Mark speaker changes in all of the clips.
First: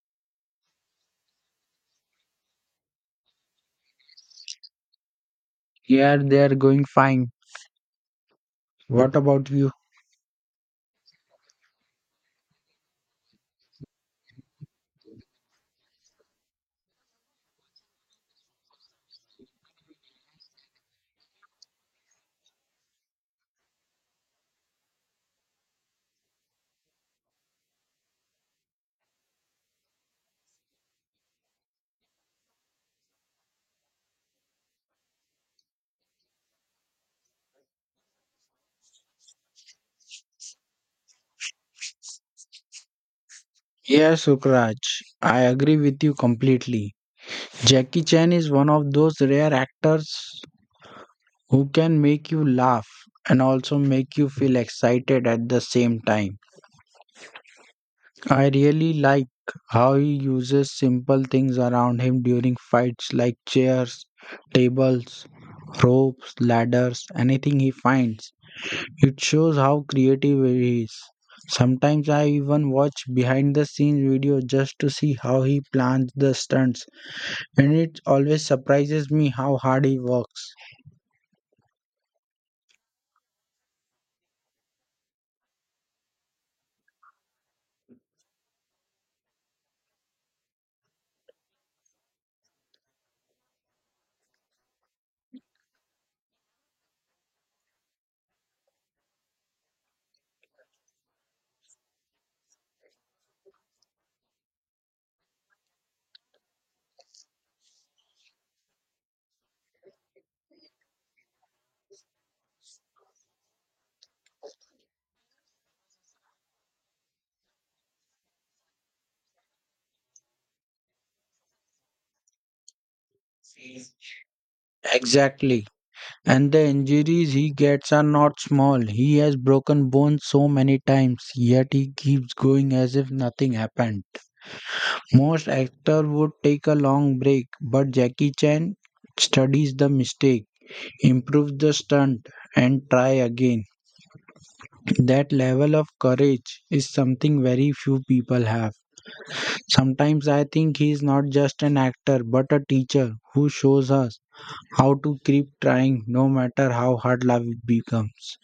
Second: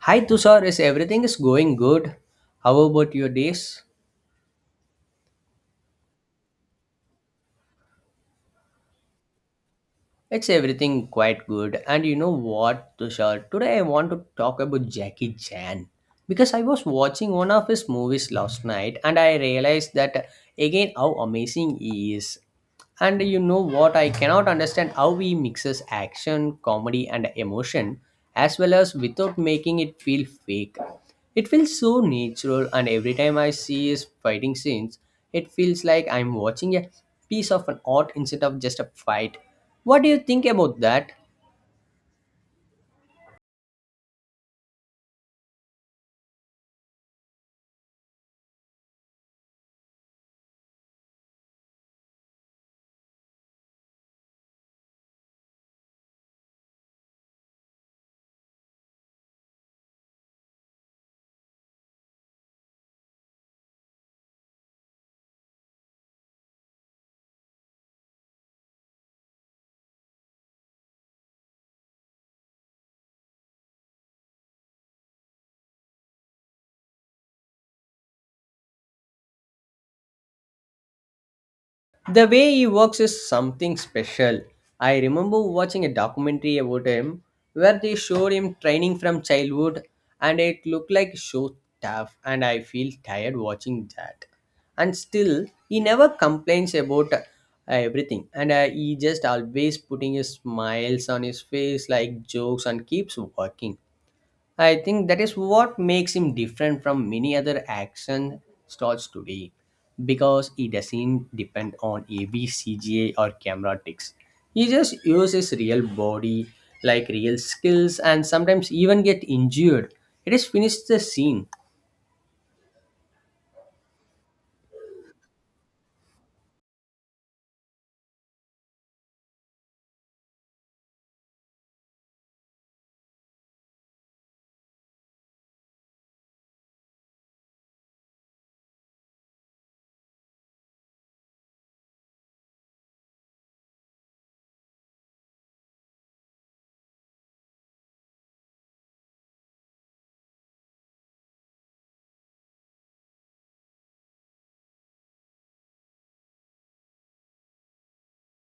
Speaker 1: Hi Tushar, is everything is going good? How about your days?
Speaker 2: Yeah, they are going fine. What about you?
Speaker 1: It's everything quite good. And you know what, Tushar? Today I want to talk about Jackie Chan because I was watching one of his movies last night and I realized that again how amazing he is. And you know what? I cannot understand how he mixes action, comedy, and emotion as well as without making it feel fake. It feels so natural, and every time I see his fighting scenes, it feels like I'm watching a piece of an art instead of just a fight. What do you think about that?
Speaker 2: Yes, Sukraj, I agree with you completely. Jackie Chan is one of those rare actors who can make you laugh and also make you feel excited at the same time. I really like how he uses simple things around him during fights like chairs, tables, ropes, ladders, anything he finds. It shows how creative he is. Sometimes I even watch behind the scenes video just to see how he plans the stunts, and it always surprises me how hard he works.
Speaker 1: The way he works is something special. I remember watching a documentary about him where they showed him training from childhood and it looked like so tough and I feel tired watching that. And still he never complains about everything and he just always putting his smiles on his face like jokes and keeps working. I think that is what makes him different from many other action stars today because he doesn't depend on AV, or camera tricks. He just uses real body, like real skills, and sometimes even get injured. It is finished the scene.
Speaker 2: Exactly. And the injuries he gets are not small. He has broken bones so many times, yet he keeps going as if nothing happened. Most actors would take a long break, but Jackie Chan studies the mistake, improves the stunt, and try again. That level of courage is something very few people have. Sometimes I think he is not just an actor but a teacher who shows us how to keep trying no matter how hard life becomes.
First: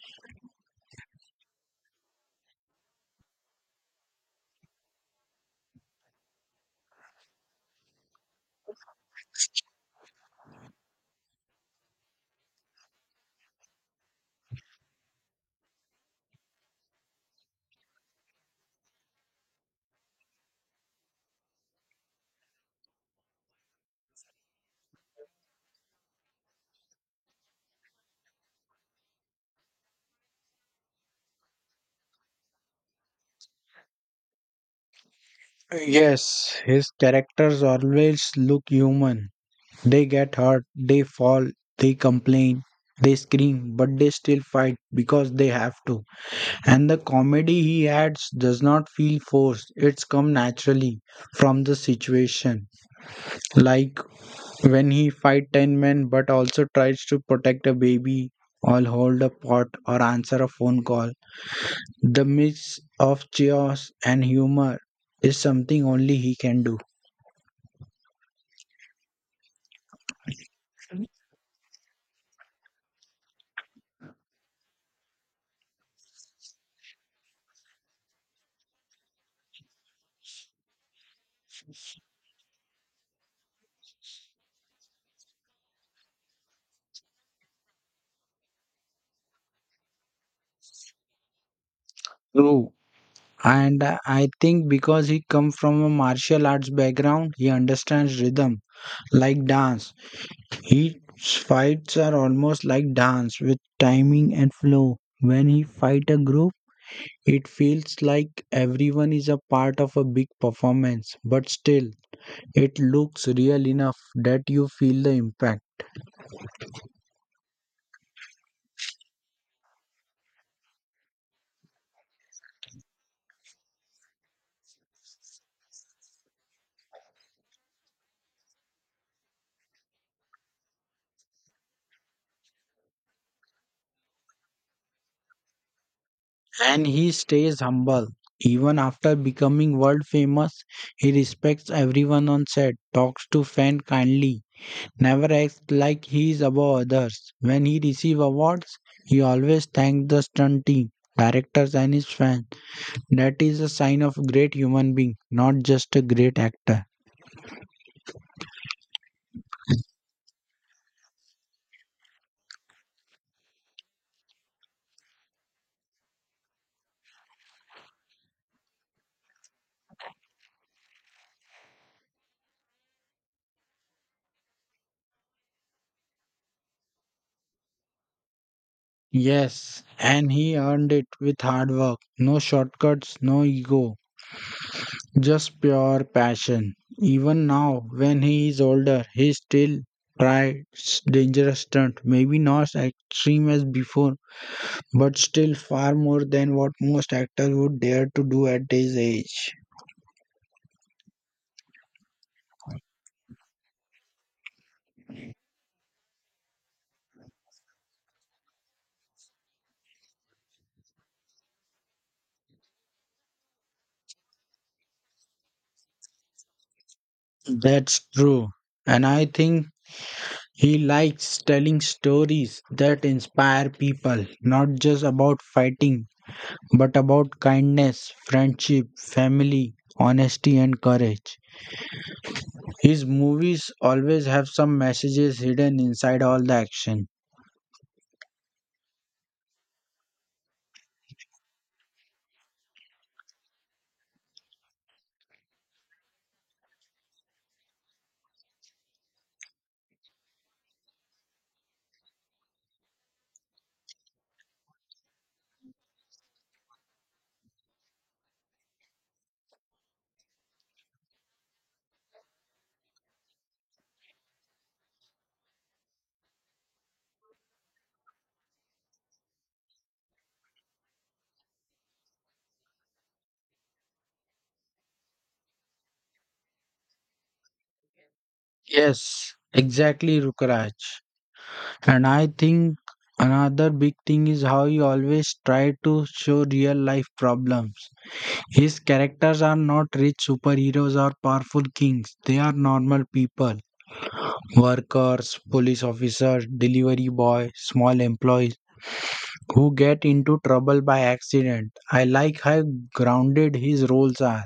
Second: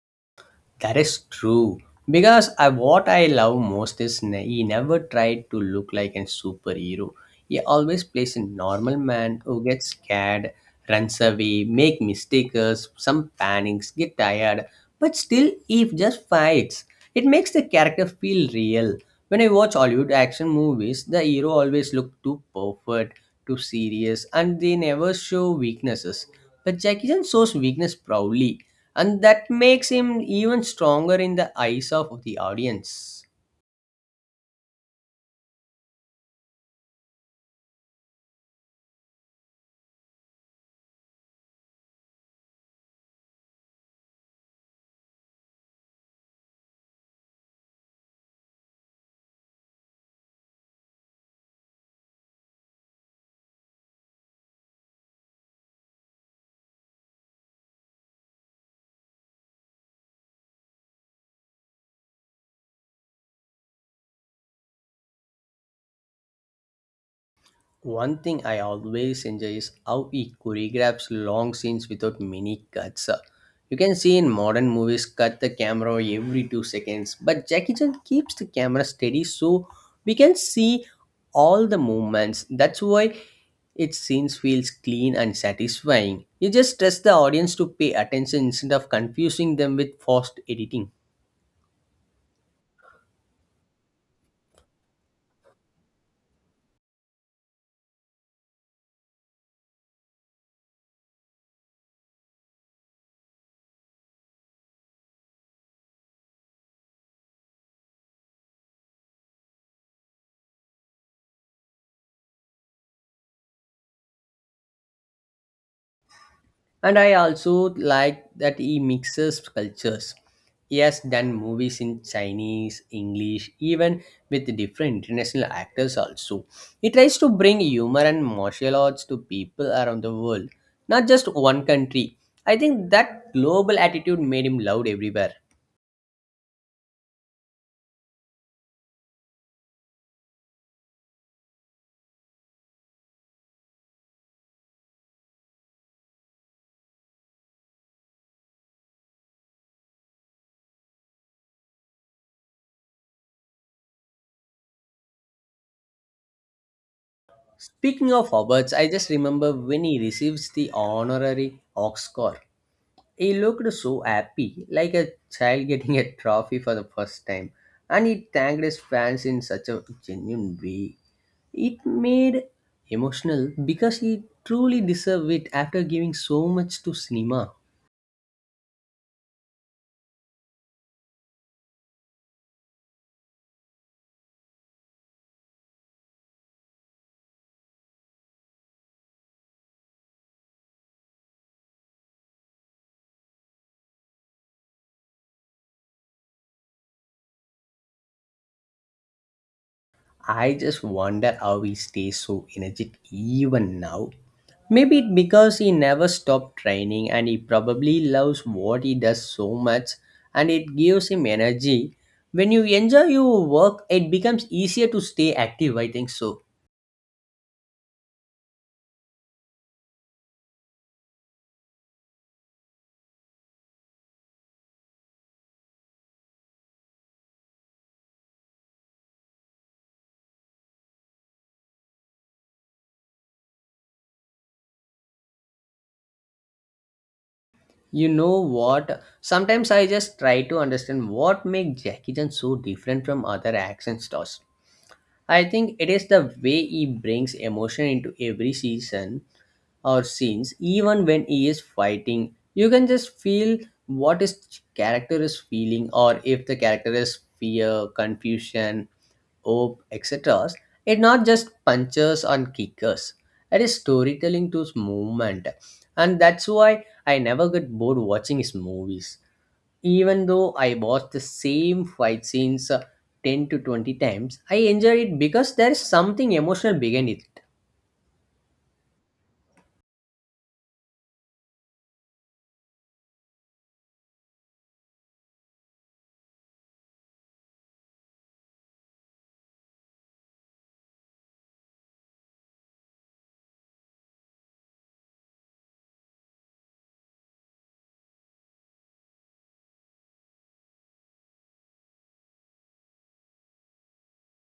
Speaker 1: That is true. Because I, what I love most is he never tried to look like a superhero. He always plays a normal man who gets scared, runs away, make mistakes, some panics, get tired, but still he just fights. It makes the character feel real. When I watch Hollywood action movies, the hero always look too perfect, too serious, and they never show weaknesses. But Jackie Chan shows weakness proudly and that makes him even stronger in the eyes of the audience.
Speaker 2: Yes, his characters always look human. They get hurt, they fall, they complain, they scream, but they still fight because they have to. And the comedy he adds does not feel forced, it's come naturally from the situation. Like when he fight ten men but also tries to protect a baby or hold a pot or answer a phone call, the mix of chaos and humor is something only he can do.
Speaker 1: One thing I always enjoy is how he choreographs long scenes without many cuts. You can see in modern movies cut the camera every 2 seconds, but Jackie Chan keeps the camera steady so we can see all the movements. That's why its scenes feels clean and satisfying. You just trust the audience to pay attention instead of confusing them with forced editing.
Speaker 2: True. And I think because he come from a martial arts background, he understands rhythm like dance. His fights are almost like dance with timing and flow. When he fight a group, it feels like everyone is a part of a big performance, but still it looks real enough that you feel the impact.
Speaker 1: And I also like that he mixes cultures. He has done movies in Chinese, English, even with different international actors also. He tries to bring humor and martial arts to people around the world, not just one country. I think that global attitude made him loved everywhere.
Speaker 2: And he stays humble. Even after becoming world famous, he respects everyone on set, talks to fans kindly, never acts like he is above others. When he receives awards, he always thanks the stunt team, directors, and his fans. That is a sign of great human being, not just a great actor.
Speaker 1: Speaking of Hobarts, I just remember when he receives the honorary Oscar. He looked so happy, like a child getting a trophy for the first time, and he thanked his fans in such a genuine way. It made emotional because he truly deserved it after giving so much to cinema.
Speaker 2: Yes, and he earned it with hard work. No shortcuts, no ego. Just pure passion. Even now, when he is older, he still tries dangerous stunts. Maybe not as extreme as before, but still far more than what most actors would dare to do at his age.
Speaker 1: I just wonder how he stays so energetic even now. Maybe it because he never stopped training and he probably loves what he does so much and it gives him energy. When you enjoy your work, it becomes easier to stay active, I think so.
Speaker 2: That's true. And I think he likes telling stories that inspire people, not just about fighting, but about kindness, friendship, family, honesty, and courage. His movies always have some messages hidden inside all the action.
Speaker 1: You know what? Sometimes I just try to understand what makes Jackie Chan so different from other action stars. I think it is the way he brings emotion into every season or scenes even when he is fighting you can just feel what his character is feeling, or if the character is fear, confusion, hope, etc. It not just punches and kickers, it is storytelling to his movement. And that's why I never get bored watching his movies, even though I watch the same fight scenes 10 to 20 times. I enjoy it because there is something emotional behind it.
Speaker 2: Yes, exactly, Rukraj. And I think another big thing is how he always tried to show real life problems. His characters are not rich superheroes or powerful kings, they are normal people workers, police officers, delivery boy, small employees who get into trouble by accident. I like how grounded his roles are.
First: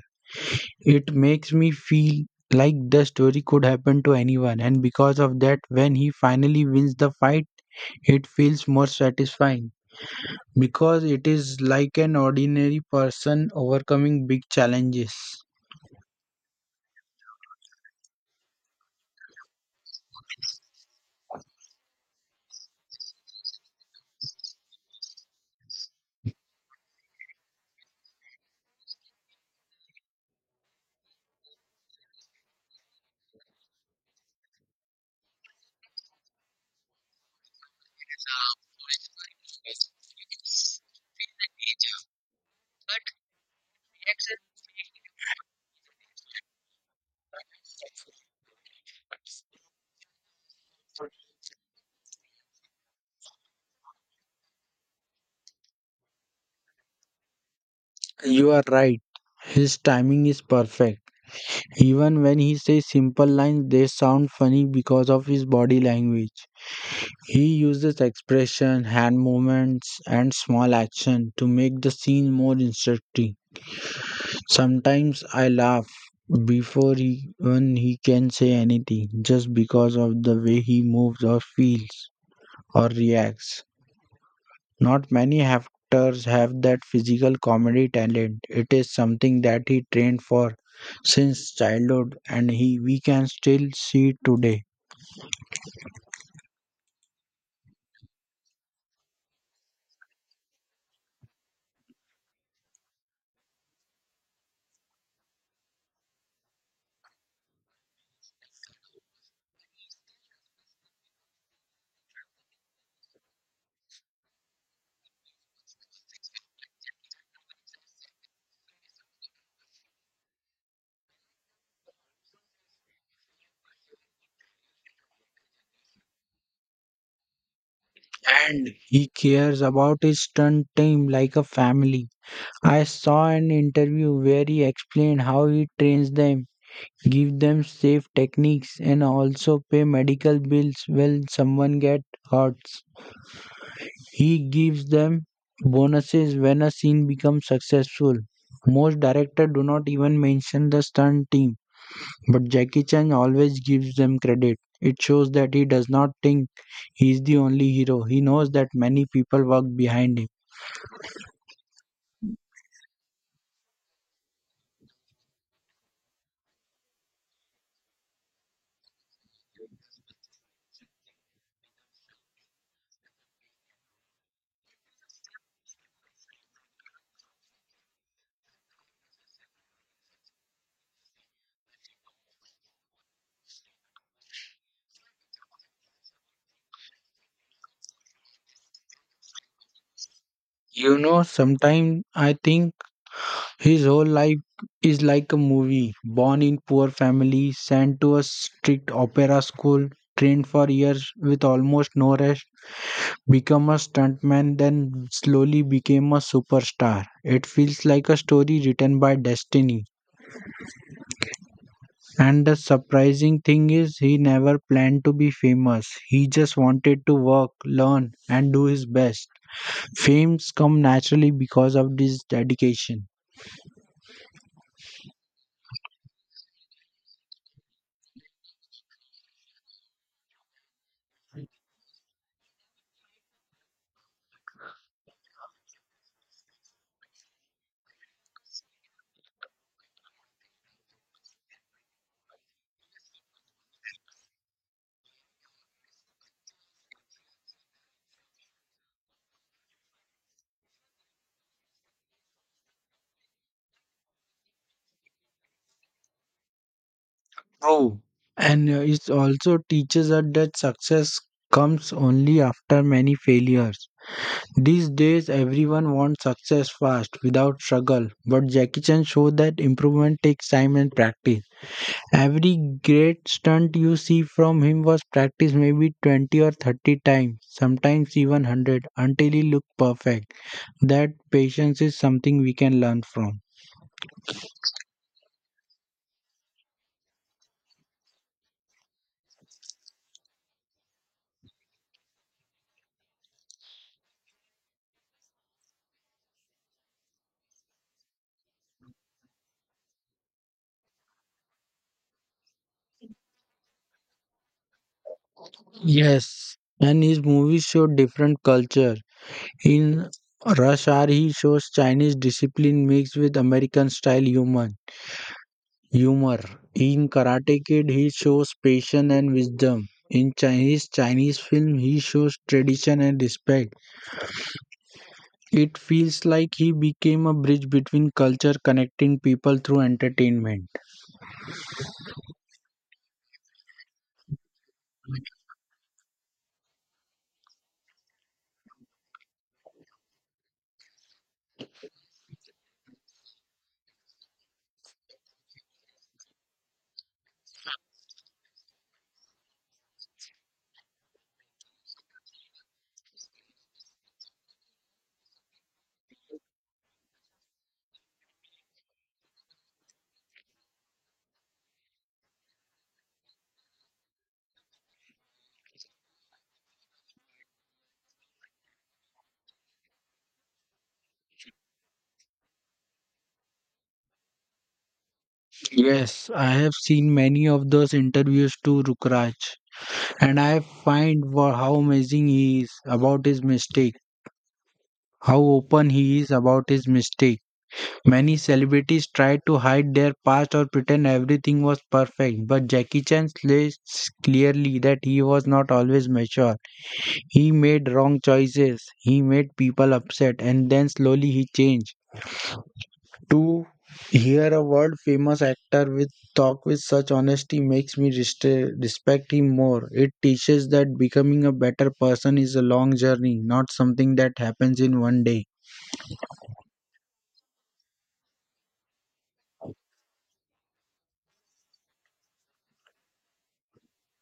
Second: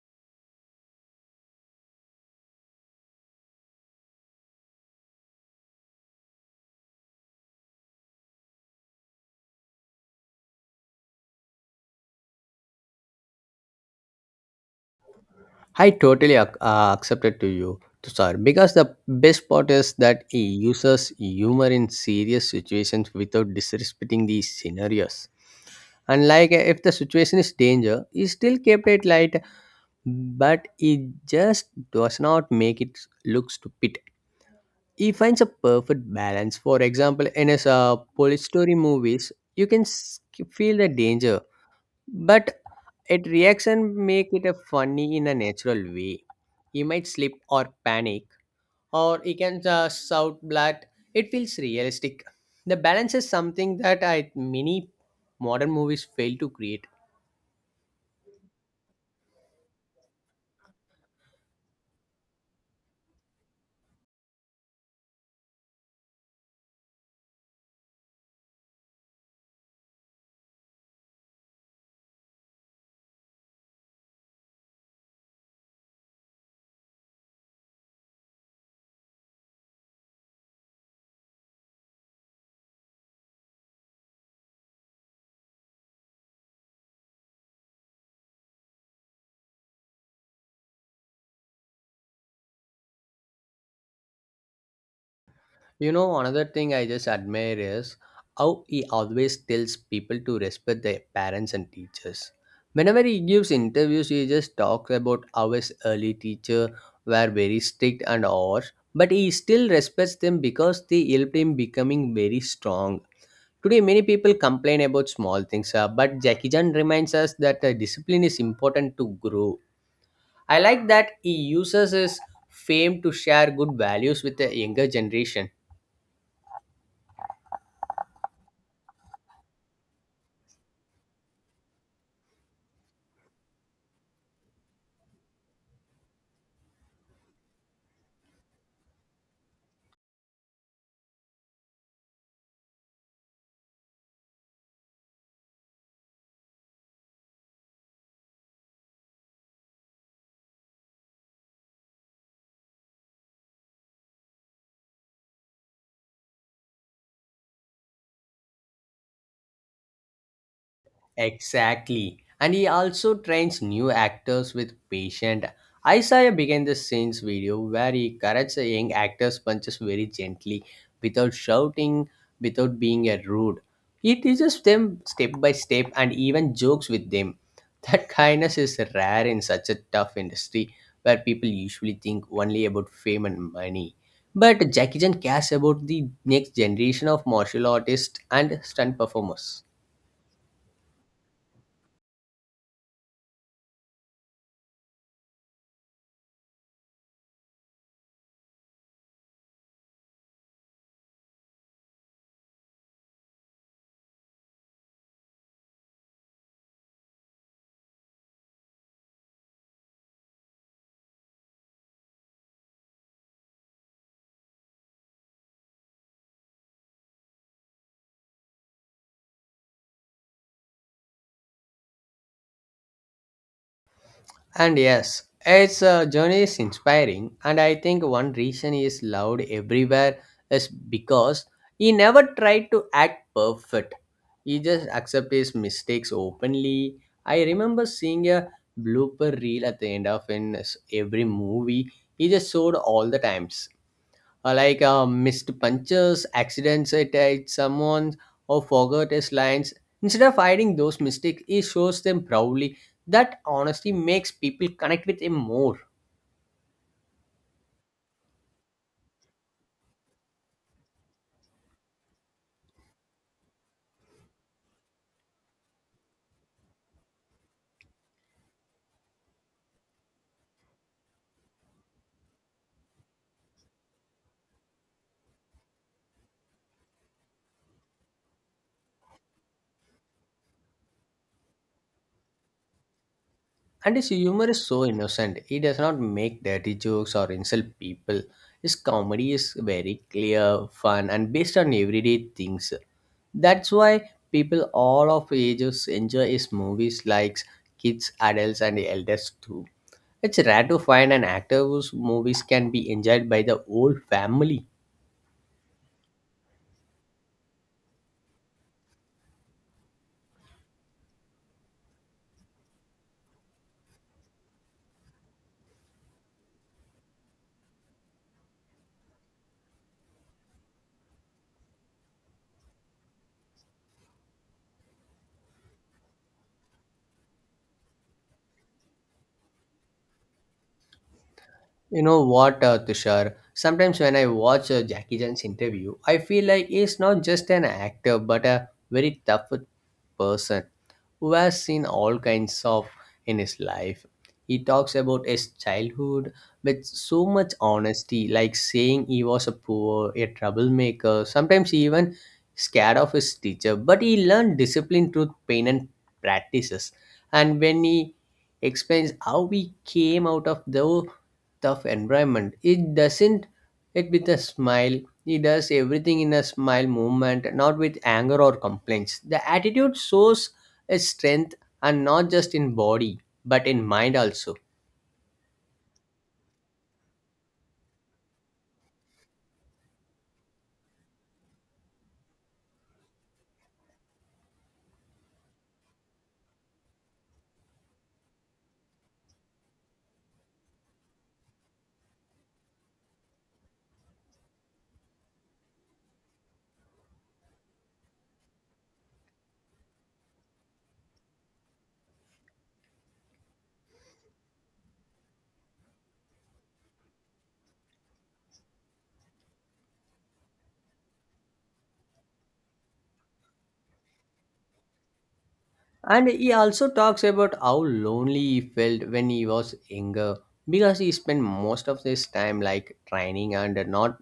Speaker 2: It makes me feel like the story could happen to anyone, and because of that, when he finally wins the fight, it feels more satisfying because it is like an ordinary person overcoming big challenges.
Speaker 1: I totally accepted to you, Tushar, because the best part is that he uses humor in serious situations without disrespecting these scenarios. And like if the situation is danger, he still kept it light, but he just does not make it look stupid. He finds a perfect balance. For example, in his police story movies, you can feel the danger, but it reaction make it a funny in a natural way. He might slip or panic, or he can just shout blood. It feels realistic. The balance is something that I many modern movies fail to create.
Speaker 2: You are right, his timing is perfect. Even when he says simple lines, they sound funny because of his body language. He uses expression, hand movements, and small action to make the scene more instructive. Sometimes I laugh before even he can say anything just because of the way he moves or feels or reacts. Not many actors have that physical comedy talent. It is something that he trained for since childhood and he we can still see it today.
Speaker 1: You know, another thing I just admire is how he always tells people to respect their parents and teachers. Whenever he gives interviews, he just talks about how his early teacher were very strict and harsh, but he still respects them because they helped him becoming very strong. Today, many people complain about small things, but Jackie Chan reminds us that discipline is important to grow. I like that he uses his fame to share good values with the younger generation.
Speaker 2: And he cares about his stunt team like a family. I saw an interview where he explained how he trains them give them safe techniques and also pay medical bills when someone gets hurt. He gives them bonuses when a scene becomes successful. Most directors do not even mention the stunt team, but Jackie Chan always gives them credit. It shows that he does not think he is the only hero. He knows that many people work behind him.
Speaker 1: Exactly. And he also trains new actors with patient. Isaiah began the scenes video where he corrects a young actor's punches very gently, without shouting, without being a rude. He teaches them step by step and even jokes with them. That kindness is rare in such a tough industry where people usually think only about fame and money. But Jackie Chan cares about the next generation of martial artists and stunt performers.
Speaker 2: You know, sometimes I think his whole life is like a movie. Born in poor family, sent to a strict opera school, trained for years with almost no rest, became a stuntman, then slowly became a superstar. It feels like a story written by destiny. And the surprising thing is, he never planned to be famous. He just wanted to work, learn, and do his best. Fames come naturally because of this dedication.
Speaker 1: And yes, its journey is inspiring, and I think one reason he is loved everywhere is because he never tried to act perfect. He just accepted his mistakes openly. I remember seeing a blooper reel at the end of in every movie. He just showed all the times, like missed punches, accidents it at someone or forgot his lines. Instead of hiding those mistakes, he shows them proudly. That honesty makes people connect with him more.
Speaker 2: True. And it also teaches us that success comes only after many failures. These days, everyone wants success fast without struggle, but Jackie Chan showed that improvement takes time and practice. Every great stunt you see from him was practiced maybe 20 or 30 times, sometimes even 100, until he looked perfect. That patience is something we can learn from.
Speaker 1: And his humor is so innocent. He does not make dirty jokes or insult people. His comedy is very clear, fun, and based on everyday things. That's why people all of ages enjoy his movies like kids, adults, and elders too. It's rare to find an actor whose movies can be enjoyed by the whole family.
Speaker 2: Yes, and his movies show different cultures. In Rush Hour, he shows Chinese discipline mixed with American style humor. Humor. In Karate Kid, he shows patience and wisdom. In Chinese film, he shows tradition and respect. It feels like he became a bridge between culture, connecting people through entertainment.
Speaker 1: You know what, Tushar? Sometimes when I watch Jackie Chan's interview, I feel like he's not just an actor but a very tough person. Who has seen all kinds of in his life. He talks about his childhood with so much honesty, like saying he was a poor, a troublemaker, sometimes even scared of his teacher. But he learned discipline through pain and practices. And when he explains how we came out of the tough environment, it doesn't it with a smile. He does everything in a smile movement, not with anger or complaints. The attitude shows is strength and not just in body but in mind also.
Speaker 2: Yes, I have seen many of those interviews to Rukraj, and I find how amazing he is about his mistake, how open he is about his mistake. Many celebrities tried to hide their past or pretend everything was perfect, but Jackie Chan says clearly that he was not always mature. He made wrong choices, he made people upset, and then slowly he changed. To hear a world famous actor with talk with such honesty makes me respect him more. It teaches that becoming a better person is a long journey, not something that happens in one day.
Speaker 1: And he also talks about how lonely he felt when he was younger because he spent most of his time like training and not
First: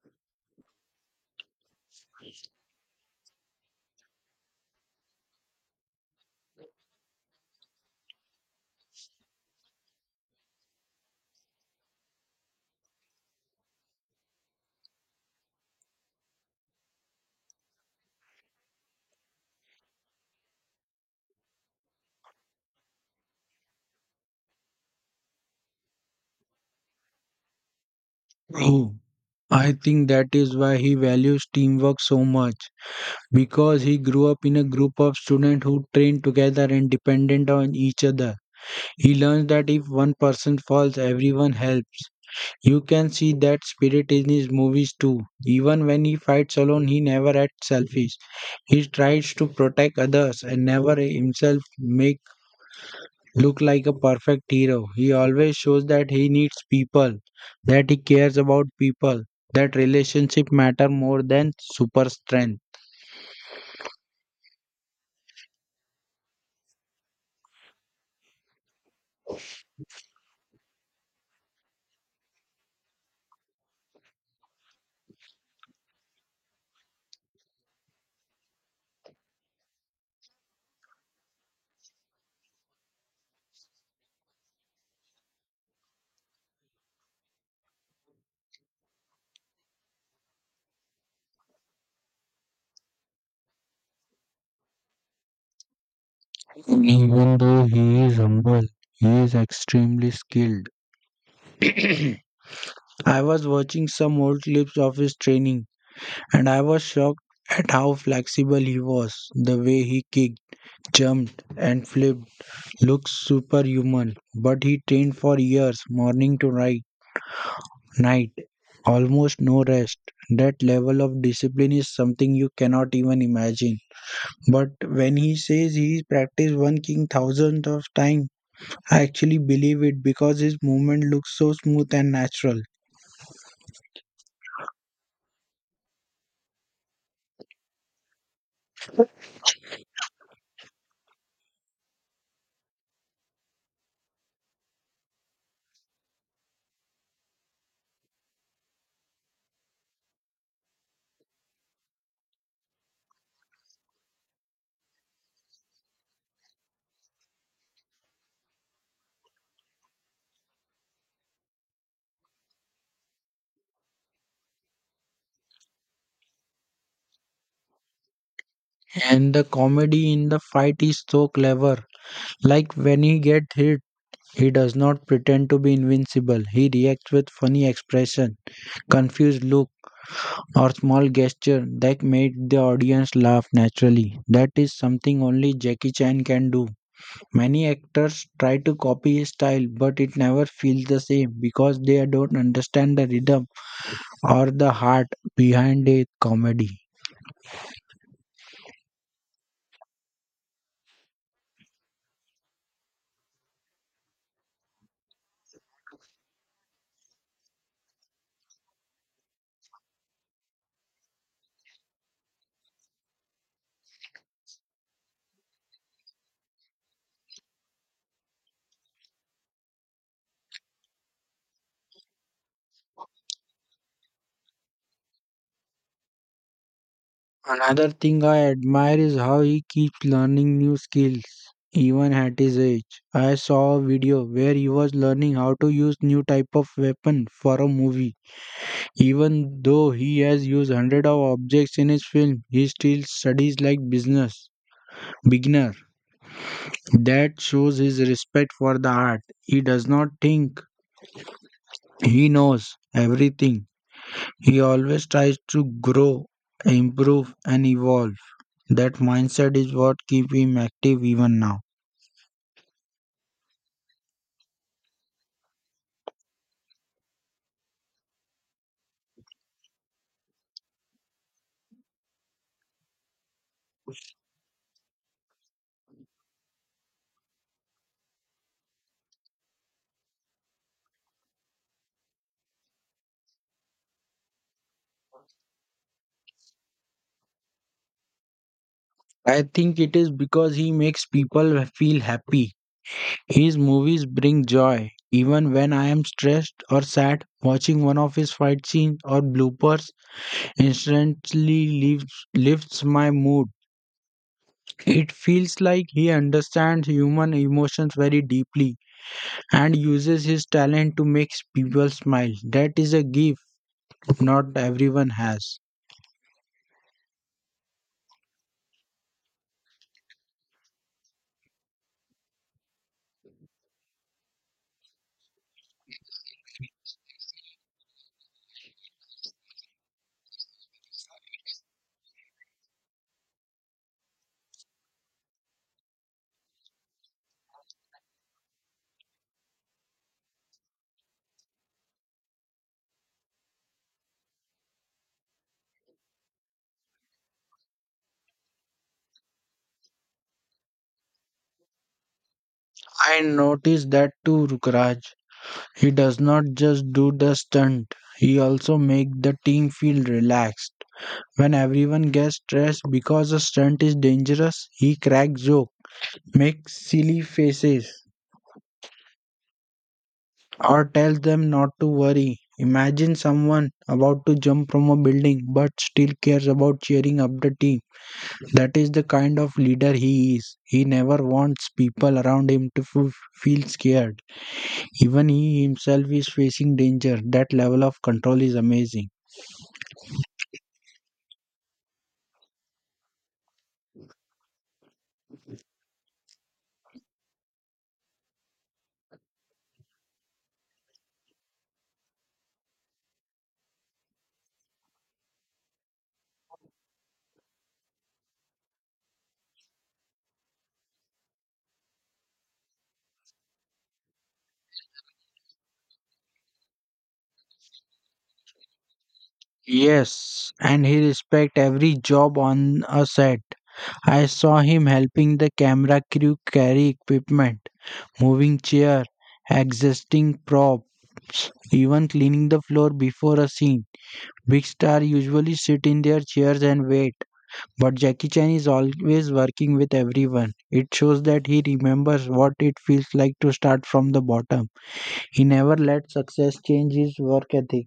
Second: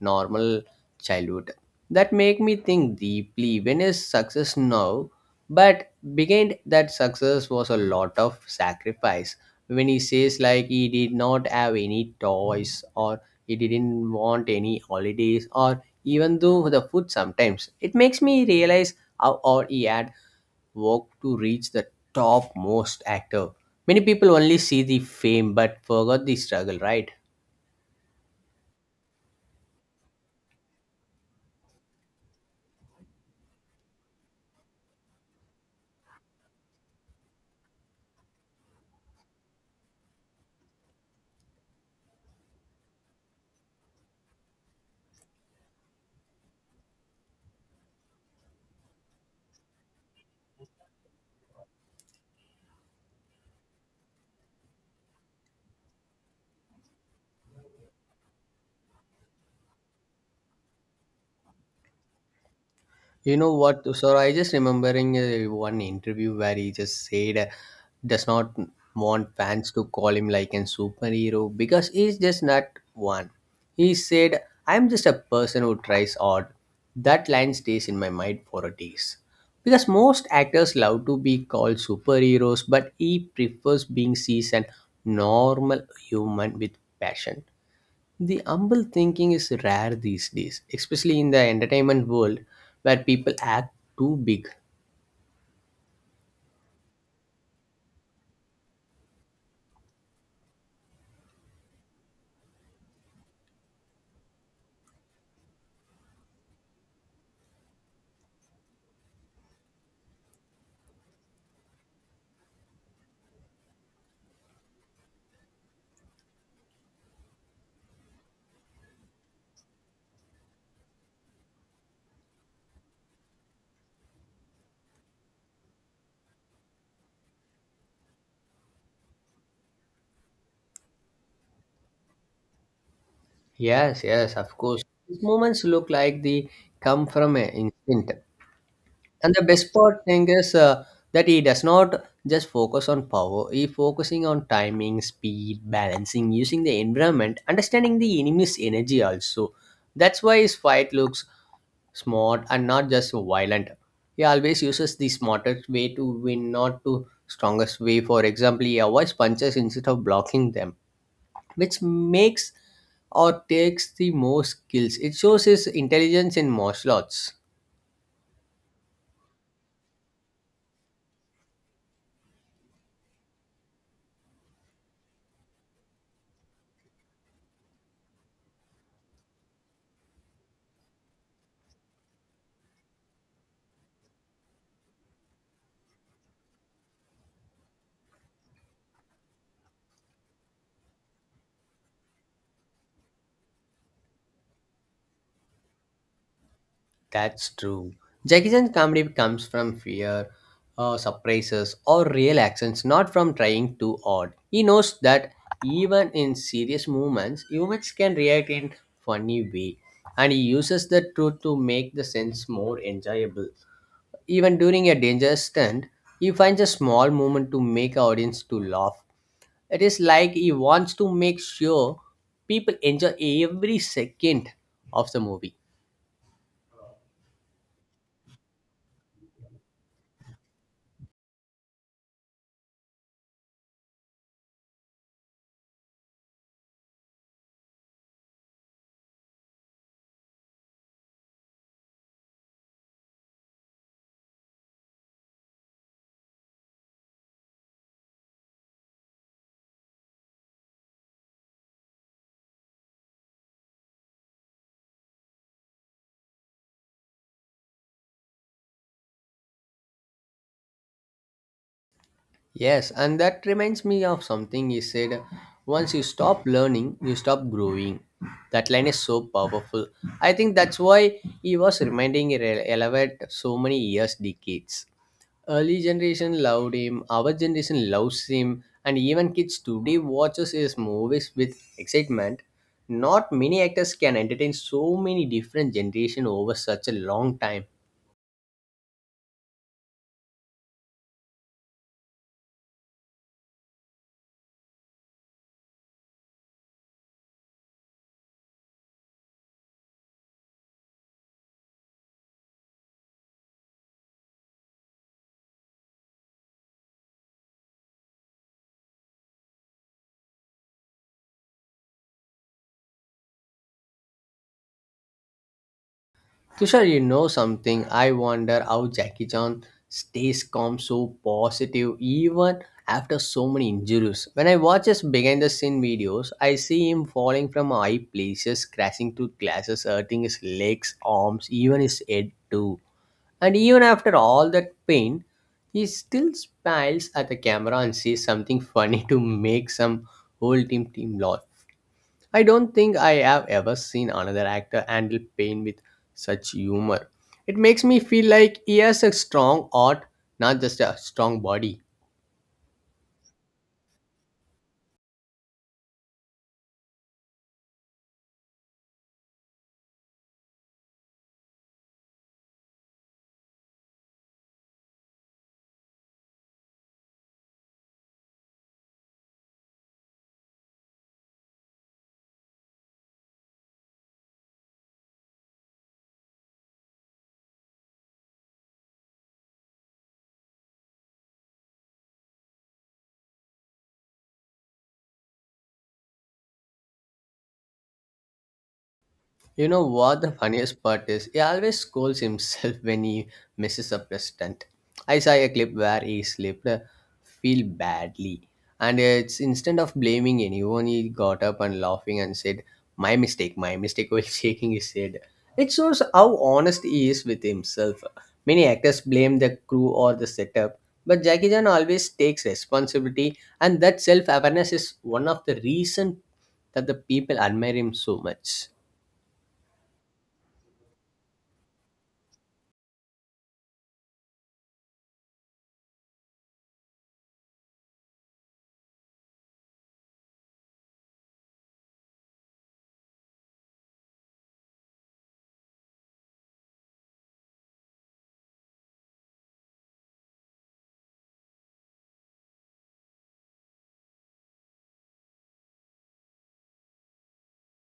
Speaker 1: normal childhood. That make me think deeply when is success now, but behind that success was a lot of sacrifice. When he says like he did not have any toys or he didn't want any holidays or even though the food sometimes, it makes me realize how hard he had worked to reach the topmost actor. Many people only see the fame but forgot the struggle, right?
Speaker 2: True. I think that is why he values teamwork so much, because he grew up in a group of students who trained together and dependent on each other. He learns that if one person falls, everyone helps. You can see that spirit in his movies too. Even when he fights alone, he never acts selfish. He tries to protect others and never himself make look like a perfect hero. He always shows that he needs people, that he cares about people, that relationship matter more than super strength.
Speaker 1: You know what, sir? I just remembering one interview where he just said does not want fans to call him like a superhero because he's just not one. He said, "I'm just a person who tries hard." That line stays in my mind for a days because most actors love to be called superheroes, but he prefers being seen as a normal human with passion. The humble thinking is rare these days, especially in the entertainment world where people act too big.
Speaker 2: Even though he is humble, he is extremely skilled. I was watching some old clips of his training and I was shocked at how flexible he was. The way he kicked, jumped, and flipped looks superhuman. But he trained for years, morning to night, almost no rest. That level of discipline is something you cannot even imagine. But when he says he practiced one king thousands of times, I actually believe it because his movement looks so smooth and natural.
Speaker 1: Yes, yes, of course. These moments look like they come from an instinct. And the best part thing is that he does not just focus on power, he focusing on timing, speed, balancing, using the environment, understanding the enemy's energy also. That's why his fight looks smart and not just violent. He always uses the smartest way to win, not to strongest way. For example, he avoids punches instead of blocking them, which makes or takes the most skills. It shows his intelligence in martial arts.
Speaker 2: And the comedy in the fight is so clever. Like when he gets hit, he does not pretend to be invincible. He reacts with funny expression, confused look, or small gesture that made the audience laugh naturally. That is something only Jackie Chan can do. Many actors try to copy his style, but it never feels the same because they don't understand the rhythm or the heart behind a comedy.
Speaker 1: That's true. Jackie comedy comes from fear, surprises, or real actions, not from trying too hard. He knows that even in serious moments, humans can react in funny way, and he uses the truth to make the sense more enjoyable. Even during a dangerous stunt, he finds a small moment to make our audience to laugh. It is like he wants to make sure people enjoy every second of the movie.
Speaker 2: Another thing I admire is how he keeps learning new skills even at his age. I saw a video where he was learning how to use new type of weapon for a movie. Even though he has used hundred of objects in his film, he still studies like business beginner. That shows his respect for the art. He does not think he knows everything. He always tries to grow, improve and evolve. That mindset is what keep him active even now.
Speaker 1: Yes, and that reminds me of something he said once you stop learning, you stop growing. That line is so powerful. I think that's why he was reminding relevant so many years, decades. Early generation loved him, our generation loves him, and even kids today watches his movies with excitement. Not many actors can entertain so many different generation over such a long time.
Speaker 2: I think it is because he makes people feel happy. His movies bring joy. Even when I am stressed or sad, watching one of his fight scenes or bloopers instantly lifts my mood. It feels like he understands human emotions very deeply and uses his talent to make people smile. That is a gift not everyone has.
Speaker 1: Tushar, you know something? I wonder how Jackie Chan stays calm, so positive, even after so many injuries. When I watch his behind the scene videos, I see him falling from high places, crashing through glasses, hurting his legs, arms, even his head too. And even after all that pain, he still smiles at the camera and says something funny to make some whole team laugh. I don't think I have ever seen another actor handle pain with such humor. It makes me feel like he has a strong heart, not just a strong body.
Speaker 2: I noticed that too, Rukraj. He does not just do the stunt, he also make the team feel relaxed. When everyone gets stressed because a stunt is dangerous, he cracks jokes, makes silly faces, or tells them not to worry. Imagine someone about to jump from a building but still cares about cheering up the team. That is the kind of leader he is. He never wants people around him to feel scared. Even he himself is facing danger. That level of control is amazing.
Speaker 1: You know what the funniest part is? He always scolds himself when he misses a press stunt. I saw a clip where he slipped, feel badly, and it's instead of blaming anyone, he got up and laughing and said, my mistake," while shaking his head. It shows how honest he is with himself. Many actors blame the crew or the setup, but Jackie Chan always takes responsibility, and that self-awareness is one of the reasons that the people admire him so much.
Speaker 2: Yes, and he respect every job on a set. I saw him helping the camera crew carry equipment, moving chair, adjusting props, even cleaning the floor before a scene. Big star usually sit in their chairs and wait, but Jackie Chan is always working with everyone. It shows that he remembers what it feels like to start from the bottom. He never let success change his work ethic.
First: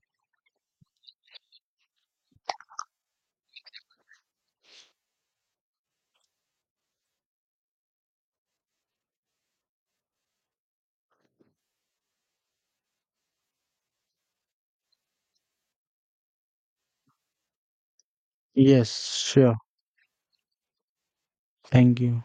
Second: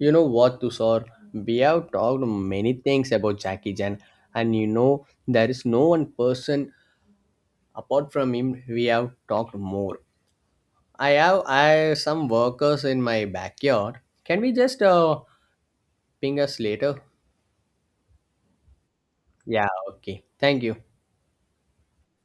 Speaker 1: You know what, Tushar? We have talked many things about Jackie Chan, and there is no one person apart from him we have talked more. I have I some workers in my backyard. Can we just ping us later?
Speaker 2: Yes, sure.
Speaker 1: Yeah, okay. Thank you.
Speaker 2: Thank you.